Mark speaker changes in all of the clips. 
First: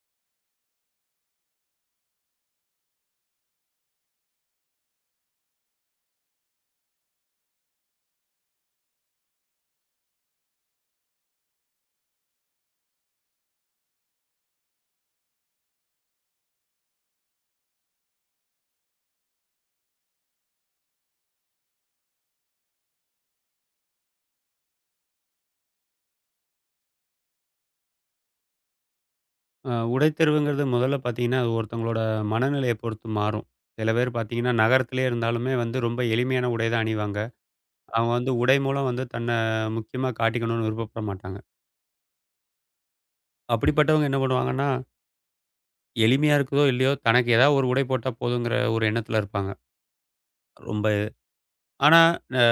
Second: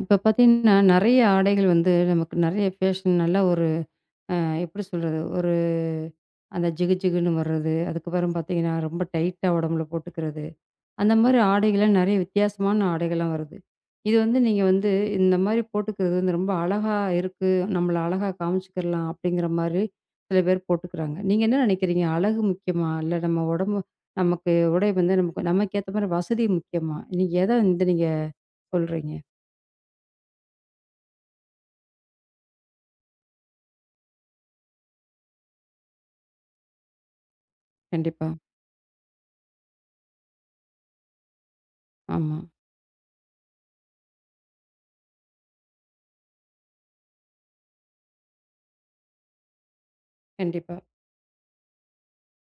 Speaker 1: இப்ப பார்த்தீங்கன்னா, நெறைய ஆடைகள் வந்து நமக்கு நெறைய ஃபேஷன் நல்ல ஒரு எப்படி சொல்றது? ஒரு அந்த ஜிகு ஜிகுன்னு வர்றது, அதுக்கப்புறம் பார்த்தீங்கன்னா, ரொம்ப டைட்டா உடம்புல போட்டுக்கிறது. அந்த மாரி ஆடைகள்லாம் நெறைய வித்தியாசமான ஆடைகள்லாம் வருது. இது வந்து நீங்க வந்து இந்த மாரி போட்டுக்கிறது வந்து ரொம்ப அழகா இருக்கு. நம்மள அழகா காமிச்சுக்கிறலாம் அப்படிங்கிற மாரி சில பேர் போட்டுக்கிறாங்க. நீங்க என்ன நெனைக்கிறீங்க? அழகு முக்கியமா? இல்ல நம்ம உடம்பு நமக்கு உடை வந்து நமக்கு நமக்கு ஏத்த மாரி வசதி முக்கியமா? நீங்க எத வந்து நீங்க சொல்றீங்க?
Speaker 2: உடைத்தேர்வுங்கிறது முதல்ல பார்த்தீங்கன்னா, அது ஒருத்தவங்களோட மனநிலைய பொறுத்து மாறும். சில பேர் பார்த்தீங்கன்னா, நகரத்திலேயே இருந்தாலுமே வந்து ரொம்ப எளிமையான உடை தான் அணிவாங்க. அவங்க
Speaker 1: கண்டிப்பா.
Speaker 2: வந்து உடை மூலம் வந்து தன்னை முக்கியமா காட்டிக்கணும்னு விருப்பப்பட மாட்டாங்க.
Speaker 1: ஆமா.
Speaker 2: அப்படிப்பட்டவங்க என்ன பண்ணுவாங்கன்னா, எளிமையா இருக்குதோ இல்லையோ தனக்கு ஏதாவது ஒரு உடை போட்டா போதுங்கிற ஒரு எண்ணத்தில இருப்பாங்க.
Speaker 1: கண்டிப்பா.
Speaker 2: ரொம்ப ஆனா, அ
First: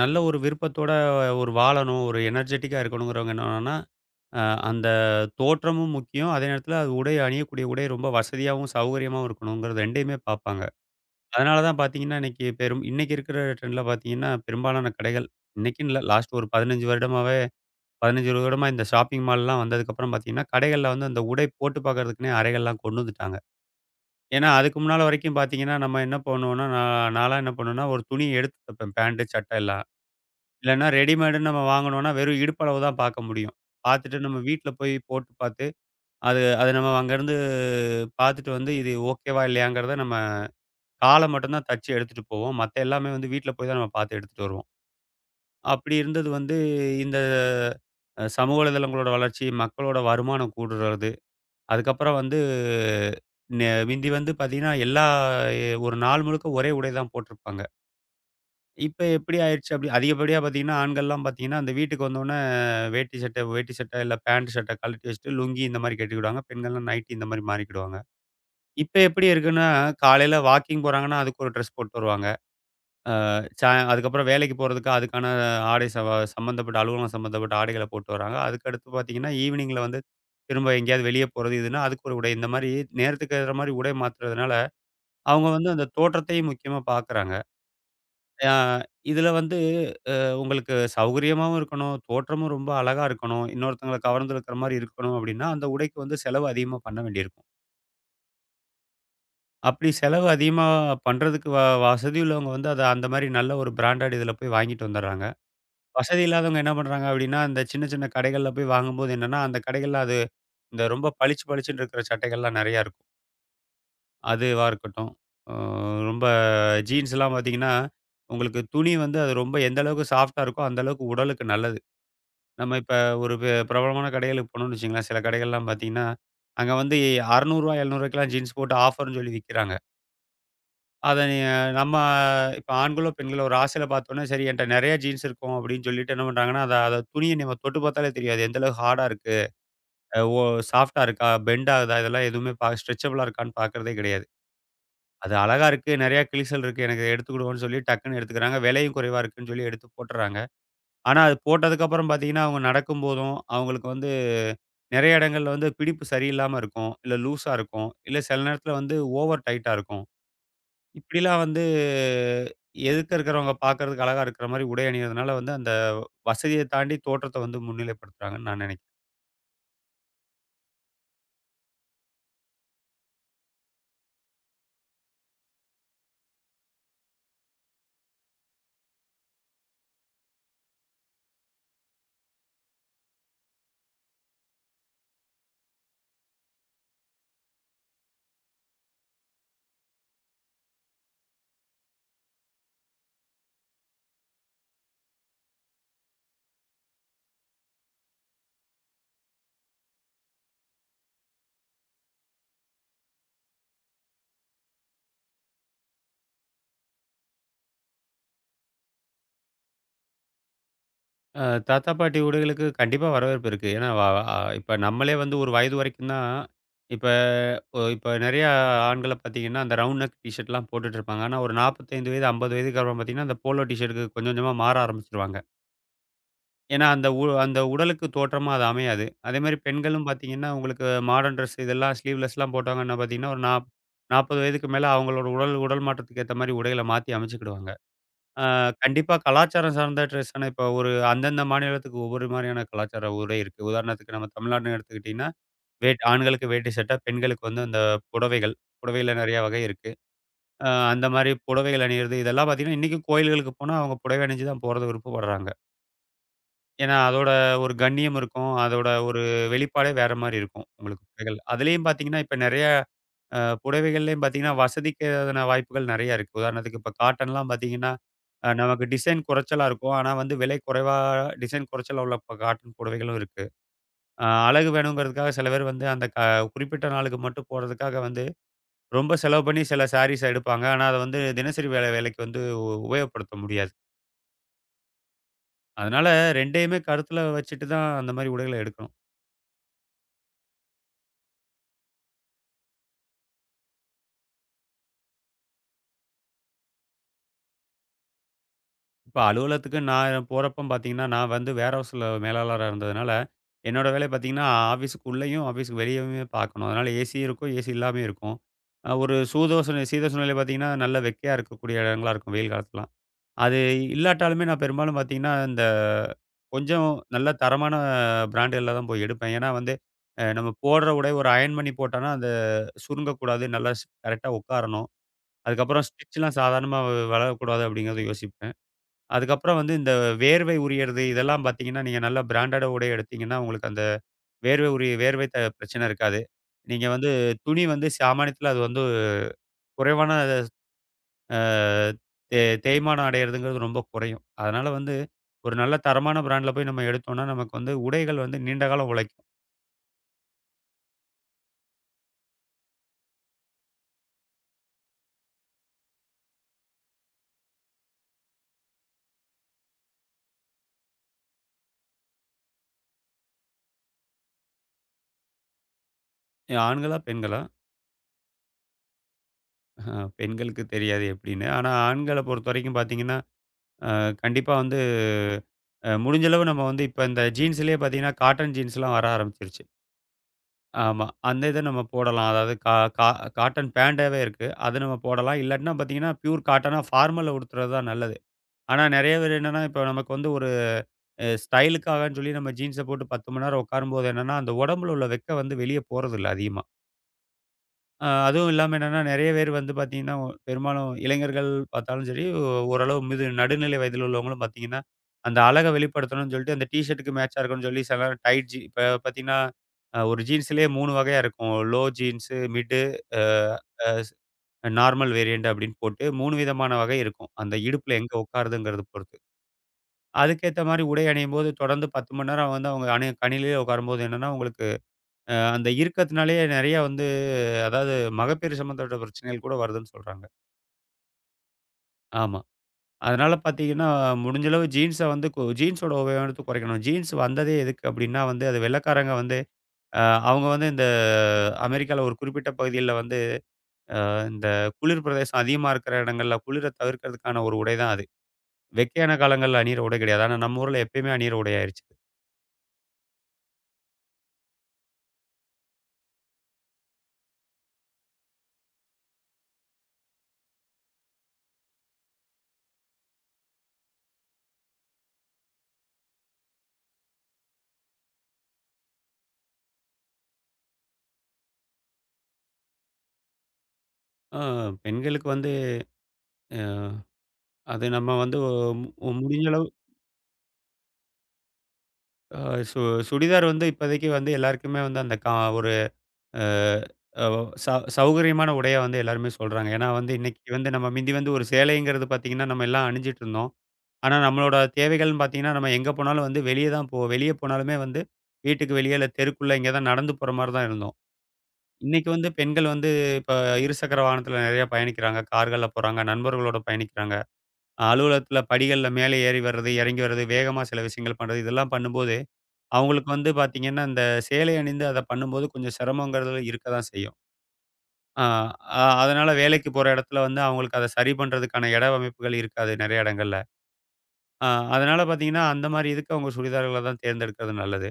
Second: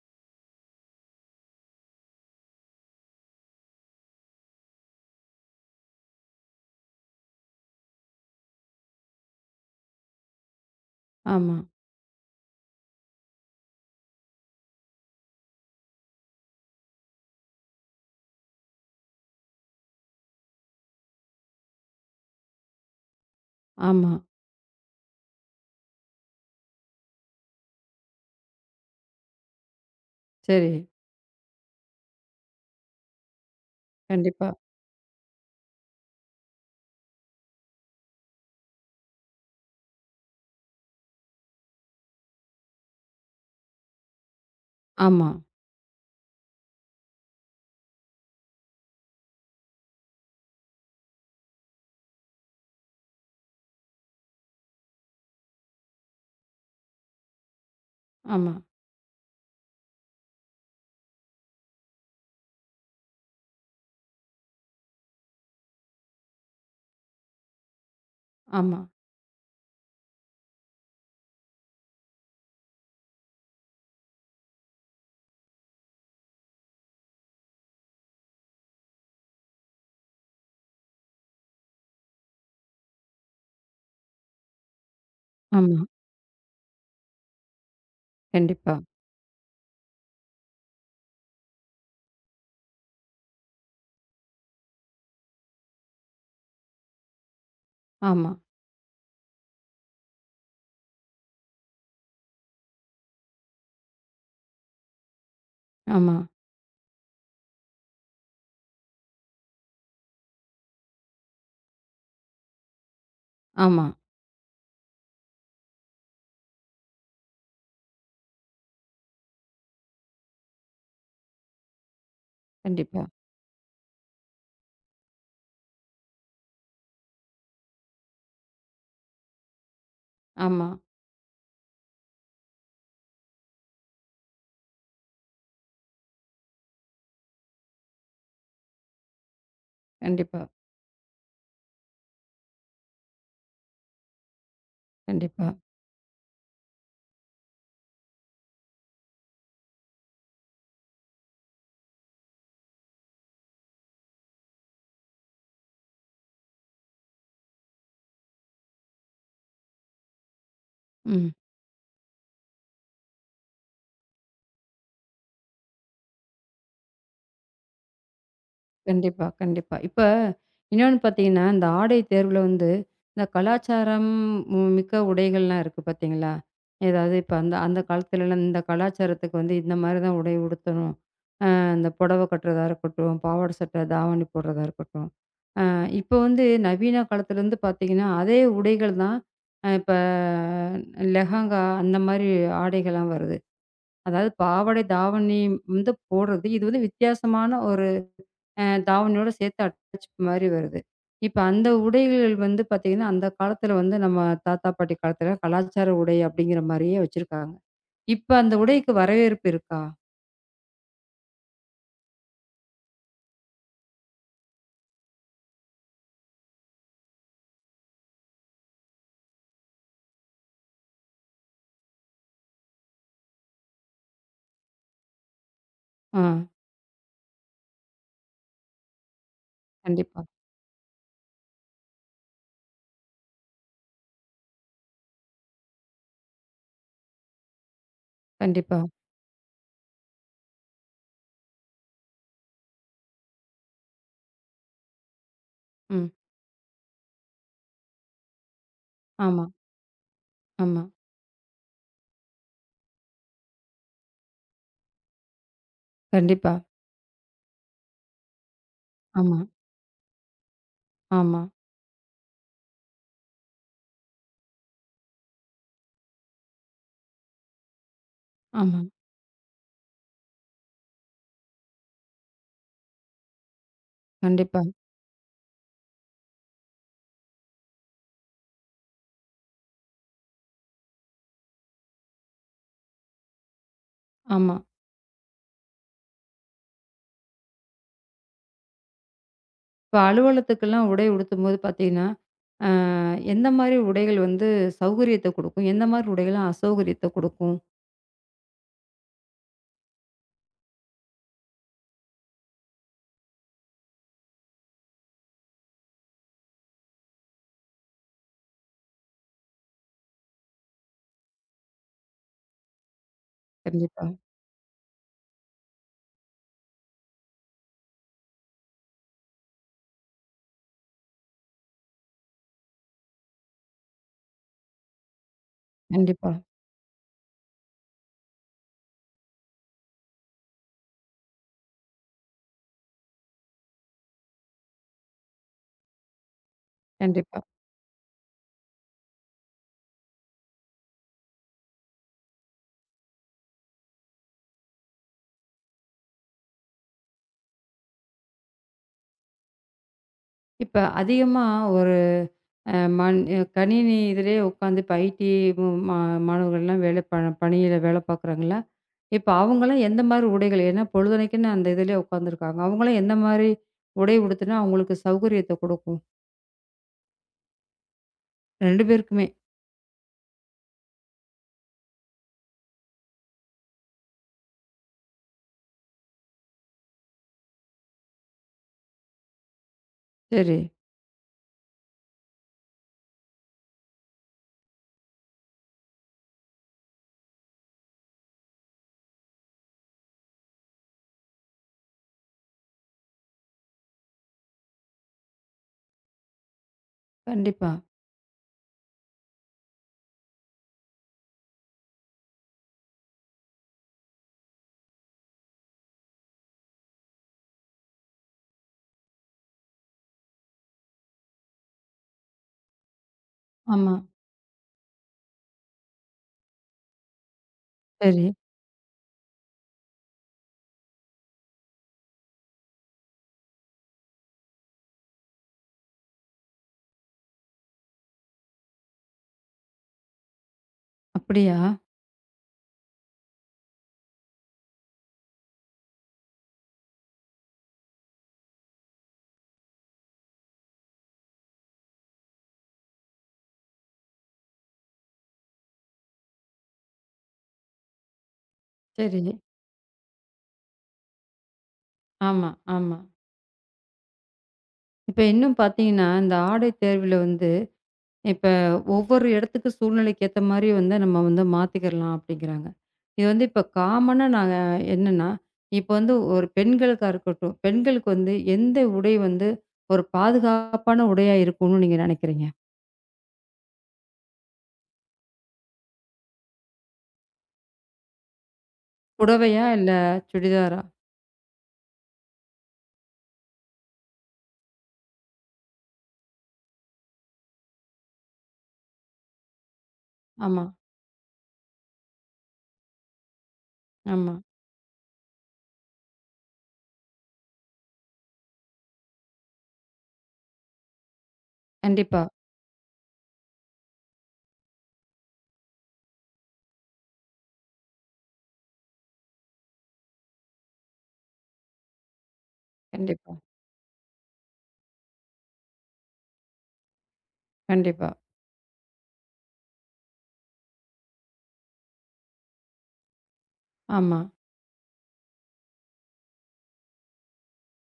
Speaker 2: நல்ல ஒரு விருப்பத்தோட ஒரு வாழணும், ஒரு எனர்ஜெட்டிக்கா இருக்கணுங்கிறவங்க என்ன பண்ணணும்னா, அ அந்த தோற்றமும் முக்கியம். அதே நேரத்தில அது உடை அணியக்கூடிய உடை ரொம்ப வசதியாவும், சௌகரியமாவும் இருக்கணுங்கிறது 2யுமே பார்ப்பாங்க.
Speaker 1: ஆமா,
Speaker 2: அதனால தான் பார்த்தீங்கன்னா, இன்னைக்கு இருக்கிற ட்ரெண்ட்ல பார்த்தீங்கன்னா, பெரும்பாலான கடைகள் இன்னைக்குன்னு இல்ல லாஸ்ட் ஒரு 15 வருடமாவே 15, 20 வருடமா இந்த ஷாப்பிங் மால்லாம் வந்ததுக்கப்புறம் பார்த்தீங்கன்னா, கடைகள்ல வந்து அந்த உடை போட்டு பார்க்கறதுக்குன்னே அறைகள்லாம் கொண்டு வந்துட்டாங்க.
Speaker 1: ஆமா.
Speaker 2: ஏன்னா, அதுக்கு முன்னால வரைக்கும் பார்த்தீங்கன்னா, நம்ம என்ன பண்ணுவோம்னா, நான் நான்லாம் என்ன பண்ணுவேன்னா, ஒரு துணிய எடுத்து தப்பேன் பேண்ட், சட்டை எல்லாம்.
Speaker 1: சரி.
Speaker 2: இல்லன்னா ரெடிமேடுன்னு நம்ம வாங்கணும்னா, வெறும் இடுப்பளவு தான் பார்க்க முடியும். பார்த்துட்டு நம்ம
Speaker 1: கண்டிப்பா.
Speaker 2: வீட்ல போய் போட்டு பார்த்து, அது அது நம்ம அங்கருந்து பார்த்துட்டு வந்து இது ஓகேவா? இல்லையாங்கிறத நம்ம கால மட்டும் தான் தச்சு எடுத்துட்டு போவோம். மத்த எல்லாமே வந்து வீட்ல போய் தான் நம்ம பார்த்து எடுத்துட்டு வருவோம்.
Speaker 1: ஆமா,
Speaker 2: அப்படி இருந்தது வந்து இந்த சமூக வலைதளங்களோட வளர்ச்சி, மக்களோட வருமானம் கூடுறது, அதுக்கப்புறம் வந்து மிந்தி வந்து பார்த்தீங்கன்னா, எல்லா எ ஒரு நாள் முழுக்க ஒரே உடை தான் போட்டிருப்பாங்க.
Speaker 1: ஆமா,
Speaker 2: இப்ப எப்படி ஆயிருச்சு அப்படி அதிகப்படியா பார்த்தீங்கன்னா, ஆண்கள்லாம் பார்த்தீங்கன்னா, அந்த வீட்டுக்கு வந்தோனே வேட்டி சட்டை இல்ல பேண்ட் சட்டை கழட்டி வச்சுட்டு லுங்கி இந்த மாரி கட்டிக்கிடுவாங்க. பெண்கள்லாம் நைட்டி இந்த மாரி மாறிக்கிடுவாங்க.
Speaker 1: ஆமா,
Speaker 2: இப்ப எப்படி இருக்குன்னா, காலையில வாக்கிங் போறாங்கன்னா, அதுக்கு ஒரு ட்ரெஸ் போட்டு வருவாங்க. அதுக்கப்புறம் வேலைக்கு போறதுக்கு அதுக்கான ஆடை சம்மந்தப்பட்ட அலுவலகம் சம்மந்தப்பட்ட ஆடைகள போட்டு வராங்க. அதுக்கடுத்து பார்த்தீங்கன்னா, ஈவினிங்ல வந்து திரும்ப எங்கேயாவது வெளிய போறது இதுன்னா, அதுக்கு ஒரு உடை. இந்த மாரி நேரத்துக்கு ஏற மாரி உடை மாத்துறதுனால, அவங்க வந்து
Speaker 1: ஆமா.
Speaker 2: அந்த தோற்றத்தையும் முக்கியமா பார்க்குறாங்க. ஆ
Speaker 1: கண்டிப்பா.
Speaker 2: இதுல வந்து உங்களுக்கு சௌகரியமாவும் இருக்கணும், தோற்றமும் ரொம்ப அழகா இருக்கணும், இன்னொருத்தங்கள கவர்ந்திழுக்கிற மாரி இருக்கணும் அப்டின்னா, அந்த உடைக்கு வந்து செலவு அதிகமா பண்ண வேண்டியிருக்கும்.
Speaker 1: ஆமா,
Speaker 2: அப்படி செலவு அதிகமா பண்றதுக்கு வசதி உள்ளவங்க வந்து அந்த மாரி நல்ல ஒரு பிராண்டட் இதுல போய் வாங்கிட்டு வந்துடுறாங்க.
Speaker 1: ஆமா,
Speaker 2: வசதி இல்லாதவங்க என்ன பண்றாங்க அப்டின்னா, அந்த சின்ன சின்ன கடைகள்ல போய் வாங்கும்போது என்னன்னா, அந்த கடைகள்ல அது இந்த ரொம்ப பளிச்சு பளிச்சுன்னு இருக்கிற சட்டைகள்லாம் நெறையா இருக்கும்.
Speaker 1: ஆமா.
Speaker 2: அதுவா இருக்கட்டும். அ ரொம்ப ஜீன்ஸ்லாம் பார்த்தீங்கன்னா, உங்களுக்கு துணி வந்து அது ரொம்ப எந்த அளவுக்கு சாஃப்ட்டா இருக்கோ, அந்த அளவுக்கு உடலுக்கு நல்லது. நம்ம இப்ப
Speaker 1: கண்டிப்பா.
Speaker 2: ஒரு பிரபலமான கடைகளுக்கு போனோம்னு வச்சுக்கங்களேன், சில கடைகள்லாம் பார்த்தீங்கன்னா, அங்க வந்து ரூ. 600 ரூ. 700க்குலாம் ஜீன்ஸ் போட்டு ஆஃபர்ன்னு சொல்லி விக்கிறாங்க.
Speaker 1: ஆமா.
Speaker 2: அத நீ நம்ம இப்ப ஆண்களோ, பெண்களோ ஒரு ஆசையில பார்த்தோன்னே, "சரி என்ட்ட நெறைய ஜீன்ஸ் இருக்கும்." அப்படின்னு சொல்லிட்டு என்ன பண்றாங்கன்னா, அத அத துணிய நம்ம தொட்டு பார்த்தாலே தெரியாது. எந்த அளவு ஹார்டா இருக்கு? அ ஓ
Speaker 1: கண்டிப்பா,
Speaker 2: சாஃப்ட்டா இருக்கா? பெண்ட் ஆகுதா? இதெல்லாம் எதுவுமே ஸ்ட்ரெச்சபிளா இருக்கான்னு பார்க்கறதே கிடையாது. அது
Speaker 1: கண்டிப்பா.
Speaker 2: அழகா இருக்கு. நெறைய கிழிசல் இருக்கு. எனக்கு எடுத்துக்கிடுவோம்ன்னு சொல்லி டக்குன்னு எடுத்துக்கிறாங்க. விலையும் குறைவா இருக்குன்னு சொல்லி எடுத்து போட்டுர்றாங்க. ஆனா, அது போட்டதுக்கப்புறம் பார்த்தீங்கன்னா, அவங்க நடக்கும்போதும், அவங்களுக்கு வந்து நெறைய இடங்கள்ல வந்து பிடிப்பு சரியில்லாம இருக்கும். இல்ல லூஸா இருக்கும். இல்ல சில நேரத்துல வந்து ஓவர் டைட்டா இருக்கும்.
Speaker 1: ம்.
Speaker 2: இப்படிலாம் வந்து எதுக்க இருக்கிறவங்க பார்க்கறதுக்கு அழகா இருக்கிற மாரி உடை அணியிறதுனால வந்து, அந்த வசதிய தாண்டி தோற்றத்த வந்து முன்னிலைப்படுத்துறாங்கன்னு நான் நினைக்கிறேன்.
Speaker 1: கண்டிப்பா, கண்டிப்பா. இப்ப இன்னொன்னு பார்த்தீங்கன்னா, இந்த ஆடை தேர்வுல வந்து இந்த கலாச்சாரம் மிக்க உடைகள்லாம் இருக்கு பார்த்தீங்களா? ஏதாவது இப்ப அந்த அந்த காலத்துலலாம் இந்த கலாச்சாரத்துக்கு வந்து இந்த மாரி தான் உடை உடுத்தணும். அ இந்த புடவ கட்டுறதா இருக்கட்டும், பாவாடை சட்டை, தாவணி போடுறதா இருக்கட்டும். இப்போ வந்து நவீன காலத்துலேருந்து பார்த்தீங்கன்னா, அதே உடைகள் தான் அ இப்ப லெஹங்கா அந்த மாரி ஆடைகள்லாம் வருது. அதாவது பாவாடை, தாவணி வந்து போடுறது. இது வந்து வித்தியாசமான ஒரு அ தாவணியோட சேர்த்து அட்டாச் மாரி வருது. இப்ப அந்த உடைகள் வந்து பார்த்தீங்கன்னா, அந்த காலத்துல வந்து நம்ம தாத்தா, பாட்டி காலத்துல கலாச்சார உடை அப்படிங்கிற மாரியே வச்சிருக்காங்க. இப்ப அந்த உடைக்கு வரவேற்பு இருக்கா?
Speaker 2: அ தாத்தா, பாட்டி உடைகளுக்கு கண்டிப்பா வரவேற்பு இருக்கு. ஏன்னா வ அ இப்ப நம்மளே வந்து ஒரு வயது வரைக்கும் தான் இப்ப இப்ப நெறையா ஆண்கள பார்த்தீங்கன்னா, அந்த ரவுண்ட் நெக் டீ ஷர்ட்லாம் போட்டுட்டு இருப்பாங்க. ஆனா ஒரு 45 வயது, 50 வயதுக்கு அப்புறம் பார்த்தீங்கன்னா, அந்த போலோ டீ ஷர்ட்டுக்கு கொஞ்சம் கொஞ்சமா மாற ஆரம்பிச்சுருவாங்க.
Speaker 1: ஆ
Speaker 2: ஏன்னா, அந்த உடலுக்கு தோற்றமா அது அமையாது. அதேமாரி பெண்களும்
Speaker 1: கண்டிப்பா,
Speaker 2: பார்த்தீங்கன்னா, உங்களுக்கு மாடர்ன் ட்ரெஸ் இதெல்லாம் ஸ்லீவ்லெஸ்லாம் போட்டாங்கன்னா பார்த்தீங்கன்னா, ஒரு 40 வயதுக்கு மேல அவங்களோட உடல் உடல் மாற்றத்துக்கு ஏத்த மாரி உடைகள மாத்தி அமைச்சுக்கிடுவாங்க. ஆ
Speaker 1: கண்டிப்பா.
Speaker 2: கண்டிப்பா கலாச்சாரம் சார்ந்த ட்ரெஸ்ஸான இப்போ ஒரு அந்தந்த மாநிலத்துக்கு ஒவ்வொரு மாரியான கலாச்சார உடை இருக்கு. உதாரணத்துக்கு நம்ம தமிழ்நாடுன்னு எடுத்துக்கிட்டீங்கன்னா,
Speaker 1: ம்.
Speaker 2: ஆண்களுக்கு வேட்டி சட்டை, பெண்களுக்கு வந்து அந்த புடவைகள். புடவையில நெறைய
Speaker 1: ஆமா,
Speaker 2: வகை இருக்கு.
Speaker 1: ஆமா.
Speaker 2: அந்த மாரி புடவைகள் அணியிறது இதெல்லாம் பார்த்தீங்கன்னா, இன்னைக்கும் கோயில்களுக்கு போனா அவங்க புடவை அணிஞ்சு தான் போறது விருப்பப்படுறாங்க.
Speaker 1: கண்டிப்பா.
Speaker 2: ஏன்னா, அதோட ஒரு கண்ணியம் இருக்கும். அதோட ஒரு
Speaker 1: ஆமா,
Speaker 2: வெளிப்பாடே வேற மாரி இருக்கும். உங்களுக்கு புடவைகள்.
Speaker 1: ஆமா,
Speaker 2: அதிலேயும் பார்த்தீங்கன்னா, இப்ப நெறைய புடவைகள்லயும் பார்த்தீங்கன்னா, வசதிக்கான வாய்ப்புகள் நெறைய இருக்கு. உதாரணத்துக்கு இப்ப காட்டன்லாம் பார்த்தீங்கன்னா,
Speaker 1: ஆமா.
Speaker 2: நமக்கு டிசைன் குறைச்சலா இருக்கும். ஆனா வந்து விலை குறைவா டிசைன் குறைச்சலா உள்ள இப்ப காட்டன் புடவைகளும் இருக்கு.
Speaker 1: கண்டிப்பா.
Speaker 2: அழகு வேணுங்கிறதுக்காக சில பேர் வந்து அந்த குறிப்பிட்ட நாளுக்கு மட்டும் போடுறதுக்காக வந்து ரொம்ப செலவு பண்ணி சில சாரீஸ எடுப்பாங்க. ஆனா, அத வந்து தினசரி வேலைக்கு வந்து உபயோகப்படுத்த முடியாது.
Speaker 1: ஆமா.
Speaker 2: அதனால 2யுமே கருத்துல வச்சுட்டு தான் அந்த மாரி உடைகள எடுக்கணும்.
Speaker 1: இப்ப அலுவலகத்துக்கெல்லாம் உடை உடுத்தும்போது பார்த்தீங்கன்னா, அ எந்த மாரி உடைகள் வந்து சௌகரியத்த குடுக்கும்? எந்த மாரி உடைகள்லாம் அசௌகரியத்த குடுக்கும்?
Speaker 2: இப்ப அலுவலகத்துக்கு நான் போறப்ப பார்த்தீங்கன்னா, நான் வந்து வேர் ஹவுஸ்ல மேலாளரா இருந்ததுனால, என்னோட வேலை பார்த்தீங்கன்னா, ஆஃபீஸுக்கு உள்ளேயும், ஆஃபீஸுக்கு வெளியவுமே பார்க்கணும். அதனால ஏசி இருக்கும், ஏசி இல்லாமயும் இருக்கும். ஒரு சீதோஷண நிலை பார்த்தீங்கன்னா, நல்ல வெக்கையா இருக்கக்கூடிய இடங்களா இருக்கும் வெயில் காலத்துலலாம். அது
Speaker 1: கண்டிப்பா,
Speaker 2: இல்லாட்டாலுமே நான் பெரும்பாலும் பார்த்தீங்கன்னா, இந்த கொஞ்சம் நல்ல தரமான பிராண்டுகள்ல தான் போய் எடுப்பேன். ஏன்னா வந்து, நம்ம போடுற உடைய ஒரு அயர்ன் பண்ணி போட்டோம்னா, அந்த சுருங்கக்கூடாது. நல்லா கரெக்ட்டா உட்காரணும். அதுக்கப்புறம்
Speaker 1: கண்டிப்பா,
Speaker 2: ஸ்டிச்லாம் சாதாரணமா வளரக்கூடாது அப்படிங்கிறத யோசிப்பேன். அதுக்கப்புறம் வந்து இந்த வேர்வை உரியறது இதெல்லாம் பார்த்தீங்கன்னா, நீங்க நல்ல பிராண்டட் உடை எடுத்தீங்கன்னா, உங்களுக்கு அந்த வேர்வை பிரச்சனை இருக்காது. நீங்க வந்து
Speaker 1: கண்டிப்பா.
Speaker 2: துணி வந்து சாமானியத்துல அது வந்து குறைவான அ தே தேய்மானம் அடையறதுங்கிறது ரொம்ப குறையும். அதனால வந்து ஒரு நல்ல தரமான பிராண்ட்ல போய் நம்ம எடுத்தோம்னா, நமக்கு வந்து உடைகள் வந்து நீண்ட காலம் உழைக்கும்.
Speaker 1: இப்ப அதிகமா ஒரு அ மண் கணினி இதிலேயே உட்காந்து இப்ப ஐடி மு மா மாணவர்கள்லாம் வேலை ப பணியில வேலை பார்க்குறாங்கல்ல, இப்ப அவங்கலாம் எந்த மாரி உடைகள்? ஏன்னா பொழுதன்னைக்குன்னு அந்த இதிலேயே உட்காந்துருக்காங்க. அவங்கலாம் எந்த மாரி உடை உடுத்துனா அவங்களுக்கு சௌகரியத்த குடுக்கும்?
Speaker 2: ஆண்களா? பெண்களா?
Speaker 1: 2 பேருக்குமே.
Speaker 2: பெண்களுக்கு தெரியாது எப்படின்னு. ஆனா ஆண்கள பொறுத்தவரைக்கும் பார்த்தீங்கன்னா, அ கண்டிப்பா வந்து முடிஞ்ச அளவு நம்ம வந்து இப்ப இந்த ஜீன்ஸ்லயே பார்த்தீங்கன்னா, காட்டன் ஜீன்ஸ்லாம் வர ஆரம்பிச்சிருச்சு.
Speaker 1: சரி.
Speaker 2: ஆமா. அந்த இத நம்ம போடலாம். அதாவது கா கா காட்டன் பேண்டாவே இருக்கு. அது நம்ம போடலாம். இல்லாட்டினா பார்த்தீங்கன்னா, பியூர் காட்டனா ஃபார்மல்ல உடுத்துறது தான் நல்லது. ஆனா நெறைய பேர் என்னன்னா, இப்ப நமக்கு வந்து ஒரு ஸ்டைலுக்காகன்னு சொல்லி நம்ம ஜீன்ஸ போட்டு 10 மணி நேரம் உட்காரும்போது என்னன்னா, அந்த உடம்புல உள்ள வெக்க வந்து வெளிய போறதில்ல அதிகமா.
Speaker 1: கண்டிப்பா.
Speaker 2: அதுவும் இல்லாம என்னன்னா, நெறைய பேர் வந்து பார்த்தீங்கன்னா, பெரும்பாலும் இளைஞர்கள் பார்த்தாலும் சரி, ஓரளவு நடுநிலை வயதில் உள்ளவங்களும் பார்த்தீங்கன்னா, அந்த அழக வெளிப்படுத்தணும்னு சொல்லிட்டு, அந்த டீ ஷர்ட்டுக்கு மேட்சா இருக்கும்னு சொல்லி சில நேரம் டைட் ஜீ இப்ப பார்த்தீங்கன்னா, ஒரு ஜீன்ஸ்லேயே 3 வகையா இருக்கும். லோ ஜீன்ஸு, மிட்டு அ அ
Speaker 1: ஆமா.
Speaker 2: ஸ் நார்மல் வேரியன்ட் அப்படின்னு போட்டு 3 விதமான வகை இருக்கும். அந்த இடுப்புல எங்க
Speaker 1: சரி.
Speaker 2: உட்காருதுங்கிறத பொறுத்து. அதுக்கேத்த மாரி உடை அணியும்போது தொடர்ந்து 10 மணி நேரம் வந்து அவங்க கணினியிலேயே உட்காரும்போது என்னன்னா, உங்களுக்கு அந்த இருக்கத்தினாலேயே நெறைய வந்து அதாவது மகப்பேறு சம்மந்தப்பட்ட பிரச்சனைகள் கூட வருதுன்னு சொல்றாங்க.
Speaker 1: அப்படியா?
Speaker 2: ஆமா. அதனால பார்த்தீங்கன்னா, முடிஞ்ச அளவு ஜீன்ஸ வந்து ஜீன்ஸோட உபயோகத்த குறைக்கணும். ஜீன்ஸ் வந்ததே எதுக்கு அப்டின்னா வந்து, அது வெள்ளைக்காரங்க வந்து அ அவங்க வந்து இந்த அமெரிக்கால ஒரு குறிப்பிட்ட பகுதிகள்ல வந்து இந்த குளிர் பிரதேசம் அதிகமா இருக்கிற இடங்கள்ல குளிர தவிர்க்கிறதுக்கான ஒரு உடை தான் அது. வெக்கையான
Speaker 1: சரி.
Speaker 2: காலங்கள்ல அணியிற உடை கிடையாது. ஆனா நம்ம ஊர்ல எப்பயுமே அணியிற உடை ஆயிருச்சு.
Speaker 1: ஆமா, ஆமா. இப்ப இன்னும் பார்த்தீங்கன்னா, இந்த ஆடை தேர்வுல வந்து, இப்ப ஒவ்வொரு இடத்துக்கு சூழ்நிலைக்கு ஏத்த மாரி வந்து நம்ம வந்து மாத்திக்கிரலாம் அப்டிங்கிறாங்க. இது வந்து இப்ப காமனா நாங்க என்னன்னா, இப்ப வந்து ஒரு பெண்களுக்கா இருக்கட்டும், பெண்களுக்கு வந்து எந்த உடை வந்து ஒரு பாதுகாப்பான உடையா இருக்கும்னு நீங்க நெனைக்கிறீங்க?
Speaker 2: ஆ பெண்களுக்கு வந்து அ அது நம்ம வந்து முடிஞ்ச
Speaker 1: புடவையா?
Speaker 2: அளவு
Speaker 1: இல்ல சுடிதாரா?
Speaker 2: அ சு சுடிதார் வந்து இப்போதைக்கு வந்து எல்லாருக்குமே வந்து அந்த கா அ அ ச சௌகரியமான உடையா வந்து எல்லாருமே சொல்றாங்க. ஏன்னா வந்து இன்னைக்கு
Speaker 1: ஆமா,
Speaker 2: வந்து நம்ம மிந்தி வந்து ஒரு சேலைங்கிறது பார்த்தீங்கன்னா, நம்ம எல்லாம் அணிஞ்சிட்டு இருந்தோம். ஆனா
Speaker 1: ஆமா.
Speaker 2: நம்மளோட தேவைகள்னு பார்த்தீங்கன்னா, நம்ம எங்க போனாலும் வந்து வெளிய தான் போவோம். வெளிய போனாலுமே வந்து வீட்டுக்கு வெளிய இல்ல தெருக்குள்ள இங்க தான் நடந்து போற மாரி தான் இருந்தோம். இன்னைக்கு
Speaker 1: கண்டிப்பா,
Speaker 2: வந்து பெண்கள் வந்து இப்ப இருசக்கர வாகனத்துல நெறைய பயணிக்கிறாங்க. கார்கள்ல போறாங்க, நண்பர்களோட பயணிக்கிறாங்க. அலுவலகத்துல படிகள்ல மேலே ஏறி வர்றது, இறங்கி வர்றது, வேகமா சில விஷயங்கள் பண்றது, இதெல்லாம் பண்ணும்போது, அவங்களுக்கு வந்து
Speaker 1: கண்டிப்பா,
Speaker 2: பார்த்தீங்கன்னா, இந்த சேலை அணிந்து அத பண்ணும்போது கொஞ்சம் சிரமங்கிறது இருக்க தான் செய்யும்.
Speaker 1: கண்டிப்பா.
Speaker 2: ஆ, அ அதனால வேலைக்கு போற இடத்துல வந்து அவங்களுக்கு அத சரி பண்றதுக்கான இட அமைப்புகள் இருக்காது நெறைய இடங்கள்ல.
Speaker 1: ஆமா,
Speaker 2: அ அதனால பார்த்தீங்கன்னா, அந்த மாரி இதுக்கு அவங்க சுடிதார்கள தான் தேர்ந்தெடுக்கிறது நல்லது.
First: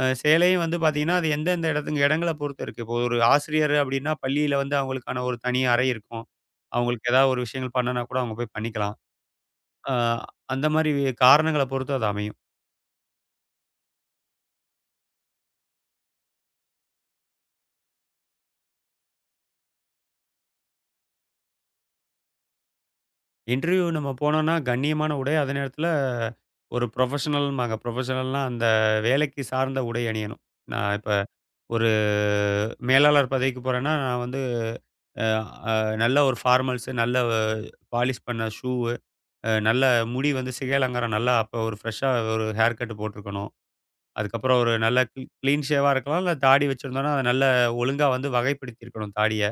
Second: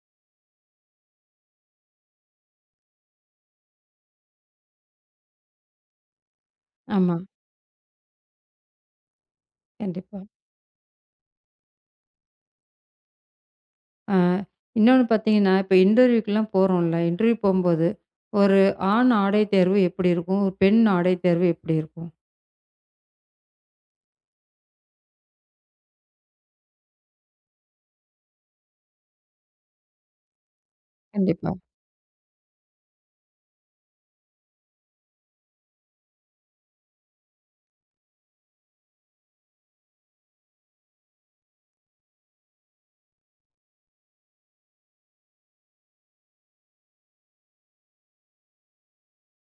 Speaker 2: சேலையும் வந்து பார்த்தீங்கன்னா, அது எந்தெந்த இடங்கள பொறுத்து இருக்கு. இப்போ ஒரு ஆசிரியர் அப்படின்னா, பள்ளியில வந்து அவங்களுக்கான ஒரு தனி அறை இருக்கும். அவங்களுக்கு
Speaker 1: ஆமா.
Speaker 2: ஏதாவது ஒரு விஷயங்கள் பண்ணனா கூட அவங்க போய் பண்ணிக்கலாம். அ
Speaker 1: கண்டிப்பா.
Speaker 2: அந்த மாரி காரணங்கள பொறுத்து அது அமையும்.
Speaker 1: ஆ இன்னொன்னு பார்த்தீங்கன்னா, இப்ப இன்டர்வியூக்குலாம் போறோம்ல. இன்டர்வியூ போம்போது, ஒரு ஆண் ஆடை தேர்வு எப்படி இருக்கும்? ஒரு பெண் ஆடை தேர்வு எப்படி இருக்கும்?
Speaker 2: இன்டர்வியூ நம்ம போனோம்னா, கண்ணியமான உடை அதே நேரத்தில ஒரு ப்ரொஃபஷனல்ம்பாங்க. ப்ரொஃபஷனல்னா அந்த வேலைக்கு சார்ந்த உடை அணியணும். நான் இப்ப
Speaker 1: கண்டிப்பா.
Speaker 2: ஒரு மேலாளர் பதவிக்கு போறேன்னா, நான் வந்து அ அ நல்ல ஒரு ஃபார்மல்ஸு, நல்ல பாலிஷ் பண்ண ஷூவு, நல்ல முடி வந்து சிகை அலங்காரம் நல்லா அப்போ ஒரு ஃப்ரெஷ்ஷா ஒரு ஹேர் கட் போட்டுருக்கணும். அதுக்கப்புறம் ஒரு நல்ல க்ளீன் ஷேவா இருக்கலாம். இல்ல தாடி வச்சிருந்தோம்னா, அத நல்ல ஒழுங்கா வந்து வகைப்படுத்தியிருக்கணும் தாடிய.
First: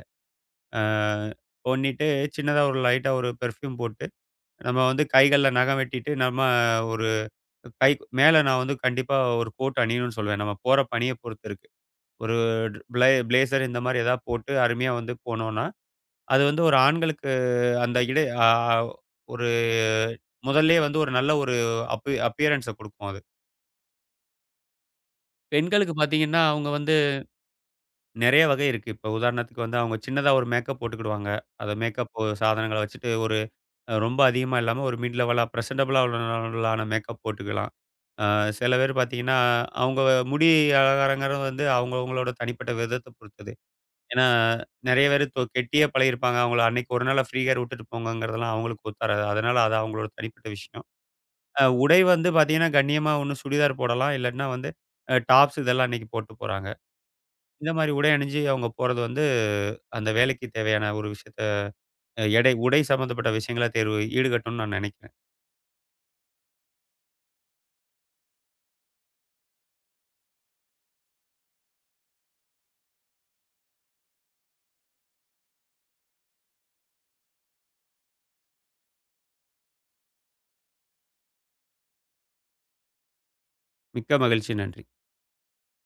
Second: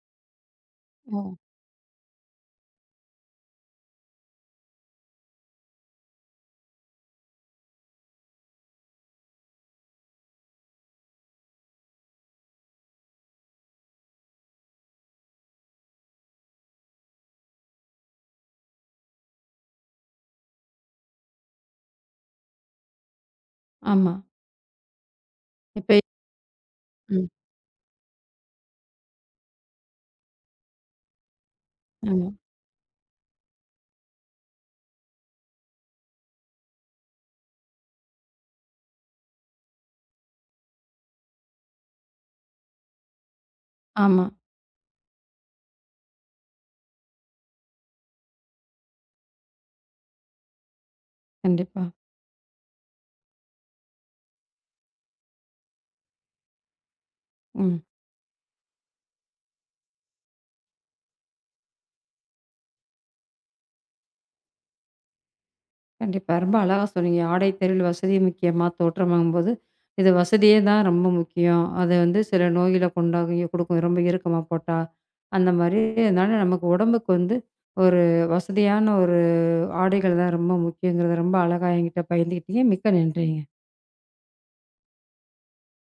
Speaker 2: அ
Speaker 1: ம்.
Speaker 2: பண்ணிட்டு சின்னதா ஒரு லைட்டா ஒரு பெர்ஃப்யூம் போட்டு, நம்ம வந்து கைகள்ல நகம் வெட்டிட்டு, நம்ம ஒரு கை மேல நான் வந்து கண்டிப்பா ஒரு கோட் அணியணும்னு சொல்லுவேன். நம்ம போற பணிய பொறுத்து இருக்கு. ஒரு பிளேசர் இந்த மாரி ஏதாவது போட்டு அருமையா வந்து போனோம்னா, அது வந்து ஒரு ஆண்களுக்கு அந்த இடை ஆ ஒரு முதல்லயே வந்து ஒரு நல்ல ஒரு அப்பியரன்ஸ குடுக்கும் அது.
Speaker 1: ஆமா.
Speaker 2: பெண்களுக்கு
Speaker 1: இப்ப
Speaker 2: பார்த்தீங்கன்னா, அவங்க வந்து
Speaker 1: ம்.
Speaker 2: நெறைய வகை இருக்கு. இப்போ உதாரணத்துக்கு வந்து அவங்க சின்னதா ஒரு மேக்கப் போட்டுக்கிடுவாங்க. அத மேக்கப்
Speaker 1: ஆமா,
Speaker 2: சாதனங்கள வச்சுட்டு ஒரு ரொம்ப அதிகமா இல்லாம ஒரு மிட் லெவலா பிரசன்டபிளா உள்ளன மேக்கப் போட்டுக்கலாம். ஆ சில பேர் பார்த்தீங்கன்னா, அவங்க முடி அலங்காரங்கிறது வந்து அவங்கவங்களோட தனிப்பட்ட விதத்த பொறுத்தது. ஏன்னா,
Speaker 1: ஆமா.
Speaker 2: நெறைய பேரு கெட்டியே பழகியிருப்பாங்க. அவங்கள அன்னைக்கு ஒரு நாள்ல ஃப்ரீயா விட்டுட்டு போங்கங்கிறதெல்லாம் அவங்களுக்கு ஒத்தாராது. அதனால அது அவங்களோட தனிப்பட்ட விஷயம்.
Speaker 1: கண்டிப்பா.
Speaker 2: உடை வந்து பார்த்தீங்கன்னா, கண்ணியமா ஒண்ணு சுடிதார் போடலாம். இல்லாட்டினா வந்து டாப்ஸ் இதெல்லாம் அன்னைக்கு போட்டு போறாங்க. இந்த
Speaker 1: ம்.
Speaker 2: மாரி உடை அணிஞ்சு அவங்க போறது வந்து, அந்த வேலைக்கு தேவையான ஒரு விஷயத்த எடை உடை சம்மந்தப்பட்ட விஷயங்கள தேர்வு ஈடுகட்டும்னு நான் நெனைக்கிறேன்.
Speaker 1: கண்டிப்பா. ரொம்ப அழகா சொன்னீங்க. ஆடை தேர்வில் வசதி முக்கியமா? தோற்றமாகும்போது, இது வசதியே தான் ரொம்ப முக்கியம். அது வந்து சில நோயில கொண்டாகி கொடுக்கும். ரொம்ப இறுக்கமா போட்டா, அந்த மாரி. அதனால நமக்கு உடம்புக்கு வந்து ஒரு வசதியான ஒரு ஆடைகள் தான் ரொம்ப முக்கியங்கிறத ரொம்ப அழகா என்கிட்ட பகிர்ந்துக்கிட்டீங்க. மிக்க நன்றிங்க.
Speaker 2: மிக்க மகிழ்ச்சி. நன்றி.